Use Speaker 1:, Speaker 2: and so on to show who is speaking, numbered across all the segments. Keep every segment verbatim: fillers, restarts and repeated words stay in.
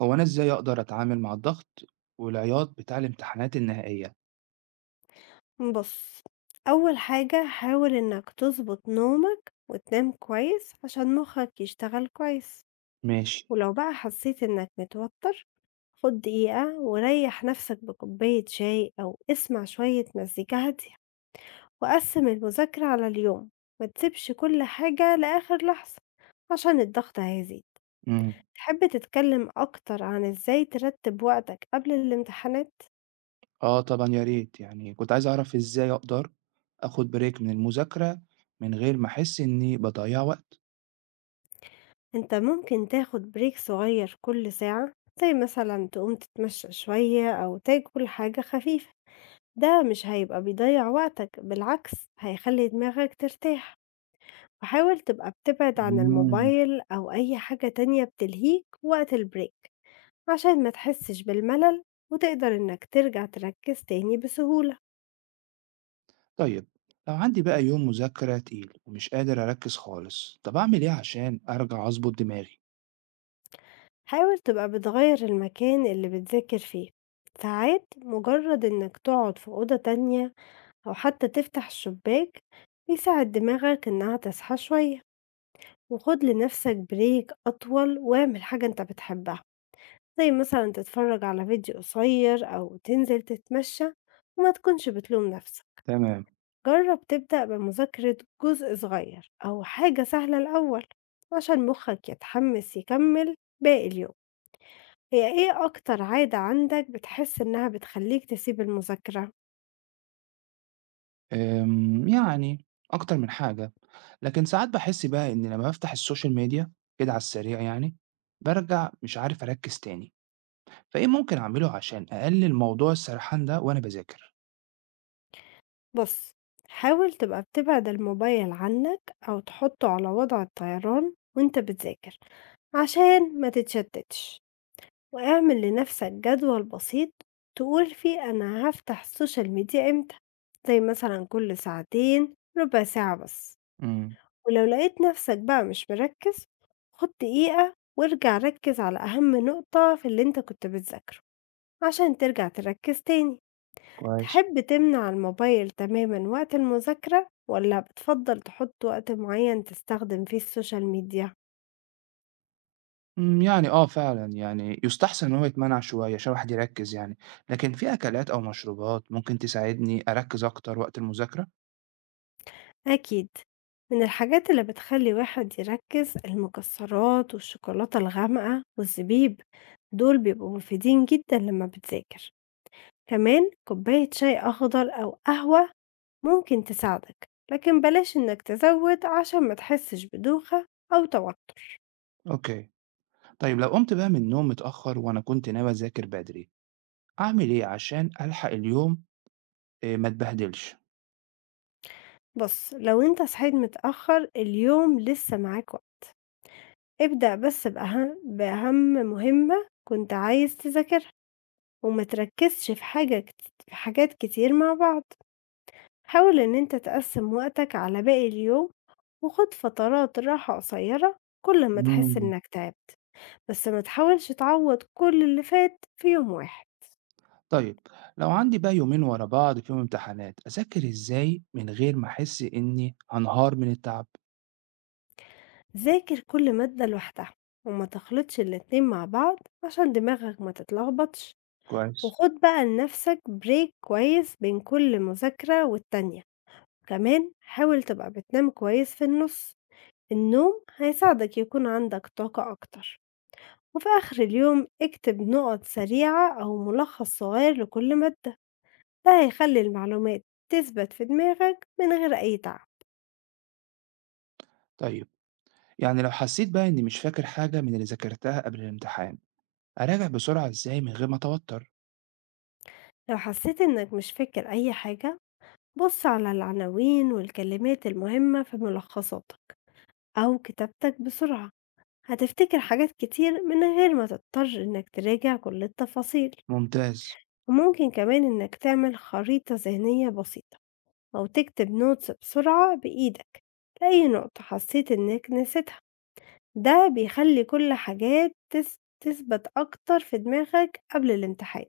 Speaker 1: هو أنا إزاي أقدر أتعامل مع الضغط والعياط بتاع الامتحانات النهائية؟
Speaker 2: بُص، أول حاجة حاول إنك تضبط نومك وتنام كويس عشان مخك يشتغل كويس،
Speaker 1: ماشي،
Speaker 2: ولو بقى حسيت إنك متوتر خُد دقيقة وريّح نفسك بكوباية شاي أو اسمع شوية مزيكا هادية، وقسِّم المذاكرة على اليوم، ما تسيبش كل حاجة لآخر لحظة عشان الضغط هيزيد.
Speaker 1: إمم،
Speaker 2: تحب تتكلم أكتر عن إزاي ترتّب وقتك قبل الامتحانات؟
Speaker 1: آه طبعًا يا ريت، يعني كنت عايز أعرف إزاي أقدر آخد بريك من المذاكرة من غير ما أحس إني باضيّع وقت؟
Speaker 2: أنت ممكن تاخد بريك صغير كل ساعة زي مثلا تقوم تتمشى شوية أو تاكل حاجة خفيفة ده مش هيبقى بيضيع وقتك بالعكس هيخلي دماغك ترتاح وحاول تبقى بتبعد عن
Speaker 1: إمم،
Speaker 2: الموبايل أو أي حاجة تانية بتلهيك وقت البريك عشان ما تحسش بالملل وتقدر إنك ترجع تركز تاني بسهولة.
Speaker 1: طيب لو عندي بقى يوم مذاكرة تقيل ومش قادر أركّز خالص، طَب أعمل إيه عشان أرجع أضبط دماغي؟
Speaker 2: حاول تبقى بتغير المكان اللي بتذاكر فيه، ساعات مجرد إنك تقعد في أوضة تانية أو حتى تفتح الشباك بيساعد دماغك إنها تصحى شوية، وخد لنفسك بريك أطول واعمل حاجة أنت بتحبها زي مثلا تتفرج على فيديو قصير أو تنزل تتمشى وما تكونش بتلوم نفسك.
Speaker 1: تمام،
Speaker 2: جرب تبدأ بمذاكرة جزء صغير أو حاجة سهلة الأول عشان مخك يتحمس يكمل باقي اليوم. هي إيه أكتر عادة عندك بتحس إنها بتخليك تسيب المذاكرة؟
Speaker 1: آمم، يعني أكتر من حاجة، لكن ساعات باحس بقى إني لمّا بافتح السوشيال ميديا كده على السريع يعني، بارجع مش عارف أركّز تاني. فإيه ممكن أعمله عشان أقلل موضوع السرحان ده وأنا باذاكر؟
Speaker 2: بُص، حاول تبقى بتبعد الموبايل عنّك أو تحطّه على وضع الطيران وأنت بتذاكر، عشان ما تتشتّتش، واعمل لنَفْسك جدول بسيط تقول فيه أنا هافتح السوشيال ميديا إمتى، زي مثلًا كل ساعتين، ربع ساعة بس،
Speaker 1: إمم،
Speaker 2: ولو لقيت نَفْسك بقى مش مركّز، خُد دقيقة وارجع ركّز على أهم نقطة في اللي أنت كنت بتذاكره، عشان ترجع تركّز تاني.
Speaker 1: كويس.
Speaker 2: تحب تمنع الموبايل تمامًا وقت المذاكرة، والّا بتفضّل تحُط وقت معيّن تستخدم فيه السوشيال ميديا؟
Speaker 1: إمم، يعني آه فعلًا، يعني يُستحسن إن هو يتمنع شوية عشان الواحد يركّز يعني، لكن في أكلات أو مشروبات ممكن تساعدني أركّز أكتر وقت المذاكرة؟
Speaker 2: أكيد، من الحاجات اللي بتخلّي الواحد يركّز المكسّرات والشوكولاتة الغامقة والزبيب، دول بيبقوا مفيدين جدًا لمّا بتذاكر، كمان كوباية شاي أخضر أو قهوة ممكن تساعدك، لكن بلاش إنّك تزوّد عشان ما تحسّش بدوخة أو توتُّر.
Speaker 1: أوكي، طيب لو قُمت بقى من النوم متأخر وأنا كنت ناوي أذاكر بدري، أعمل إيه عشان ألحق اليوم آآ ما اتبهدلش؟
Speaker 2: بُص، لو أنت صحيت متأخّر اليوم لسّه معاك وقت. ابدأ بس بأهم بأهم مهمة كنت عايز تذاكرها وما تركزش في حاجة كت- في حاجات كتير مع بعض. حاول إن أنت تقسم وقتك على باقي اليوم وخد فترات راحة قصيرة كل ما تحس
Speaker 1: إمم.
Speaker 2: إنك تعبت، بس ما تحاولش تعوض كل اللي فات في يوم واحد.
Speaker 1: طيب لو عندي بقى يومين ورا بعض فيهم امتحانات، أذاكر إزاي من غير ما أحس إني هانهار من التعب؟
Speaker 2: ذاكر كل مادة لوحدها وما تخلطش الاتنين مع بعض عشان دماغك ما تتلخبطش،
Speaker 1: كويس.
Speaker 2: وخد بقى لنفسك بريك كويس بين كل مذاكرة والتانية. كمان حاول تبقى بتنام كويس في النص، النوم هيساعدك يكون عندك طاقة أكتر. وفي آخر اليوم اكتب نقط سريعة أو ملخص صغير لكل مادة، ده هيخلي المعلومات تثبت في دماغك من غير أي تعب.
Speaker 1: طيب يعني لو حسيت بقى إني مش فاكر حاجة من اللي ذاكرتها قبل الامتحان، أراجع بسرعة إزاي من غير ما أتوتر؟
Speaker 2: لو حسيت إنك مش فاكر أي حاجة بص على العناوين والكلمات المهمة في ملخصاتك أو كتابتك بسرعة، هتفتكر حاجات كتير من غير ما تضطر إنك تراجع كل التفاصيل.
Speaker 1: ممتاز،
Speaker 2: وممكن كمان إنك تعمل خريطة ذهنية بسيطة أو تكتب نوتس بسرعة بإيدك لأي نقطة حسيت إنك نسيتها، ده بيخلي كل حاجات تس- تثبت أكتر في دماغك قبل الامتحان.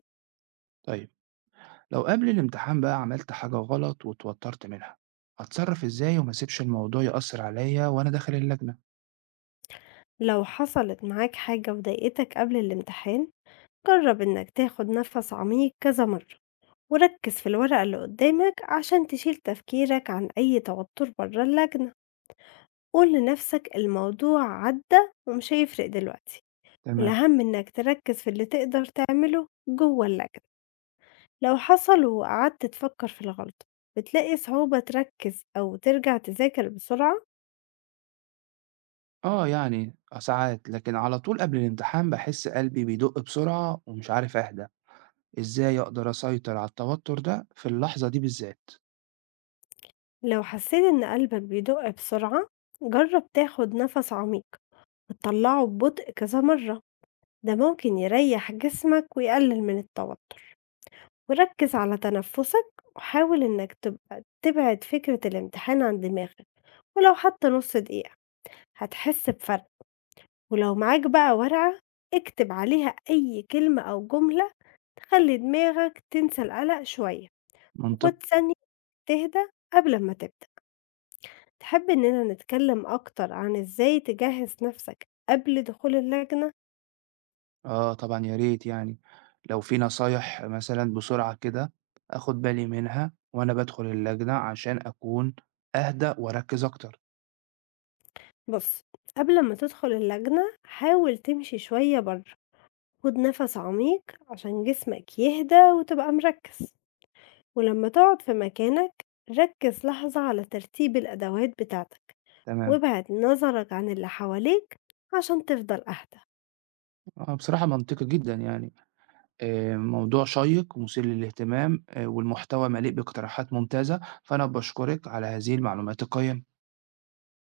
Speaker 1: طيب لو قبل الامتحان بقى عملت حاجة غلط واتوترت منها، أتصرف إزاي وما أسيبش الموضوع يأثر عليا وأنا داخل اللجنة؟
Speaker 2: لو حصلت معاك حاجة وضايقتك قبل الامتحان جرب إنك تاخد نفس عميق كذا مرة وركز في الورقة اللي قدامك عشان تشيل تفكيرك عن أي توتر بره اللجنة، قول لنفسك الموضوع عدى ومش هيفرق دلوقتي.
Speaker 1: تمام،
Speaker 2: والأهم إنك تركز في اللي تقدر تعمله جوه اللجنة، لو حصل وقعدت تفكر في الغلطة بتلاقي صعوبة تركز أو ترجع تذاكر بسرعة.
Speaker 1: آه يعني آه ساعات لكن على طول قبل الامتحان بحس قلبي بيدق بسرعة ومش عارف أهدى، إزاي أقدر أسيطر على التوتر ده في اللحظة دي بالذات؟
Speaker 2: لو حسيت إن قلبك بيدق بسرعة جرب تاخد نفس عميق وتطلعه ببطء كذا مرة، ده ممكن يريح جسمك ويقلل من التوتر. وركز على تنفسك وحاول إنك تبقى تبعد فكرة الامتحان عن دماغك ولو حتى نص دقيقة هتحس بفرق. ولو معاك بقى ورقة اكتب عليها أي كلمة أو جملة تخلّي دماغك تنسى القلق شوية،
Speaker 1: منطقي.
Speaker 2: وخد ثانية تهدى قبل أمّا تبدأ. تحب إننا نتكلم أكتر عن إزاي تجهّز نفسك قبل دخول اللجنة؟
Speaker 1: آه طبعًا يا ريت يعني، لو في نصايح مثلًا بسرعة كده آخُد بالي منها وأنا بادخل اللجنة عشان أكون أهدى وأركّز أكتر،
Speaker 2: بُص، قبل أمّا تدخل اللجنة حاول تمشي شوية برّه، خد نفس عميق عشان جسمك يهدى وتبقى مركّز. ولمّا تقعد في مكانك ركّز لحظة على ترتيب الأدوات بتاعتك.
Speaker 1: تمام.
Speaker 2: وابعد نظرك عن اللي حواليك عشان تفضل أهدى.
Speaker 1: آه بصراحة منطقي جدًا يعني، آآ موضوع شيّق ومثير للاهتمام آآ والمحتوى مليء باقتراحات ممتازة، فأنا باشكرِك على هذه المعلومات القيّمة.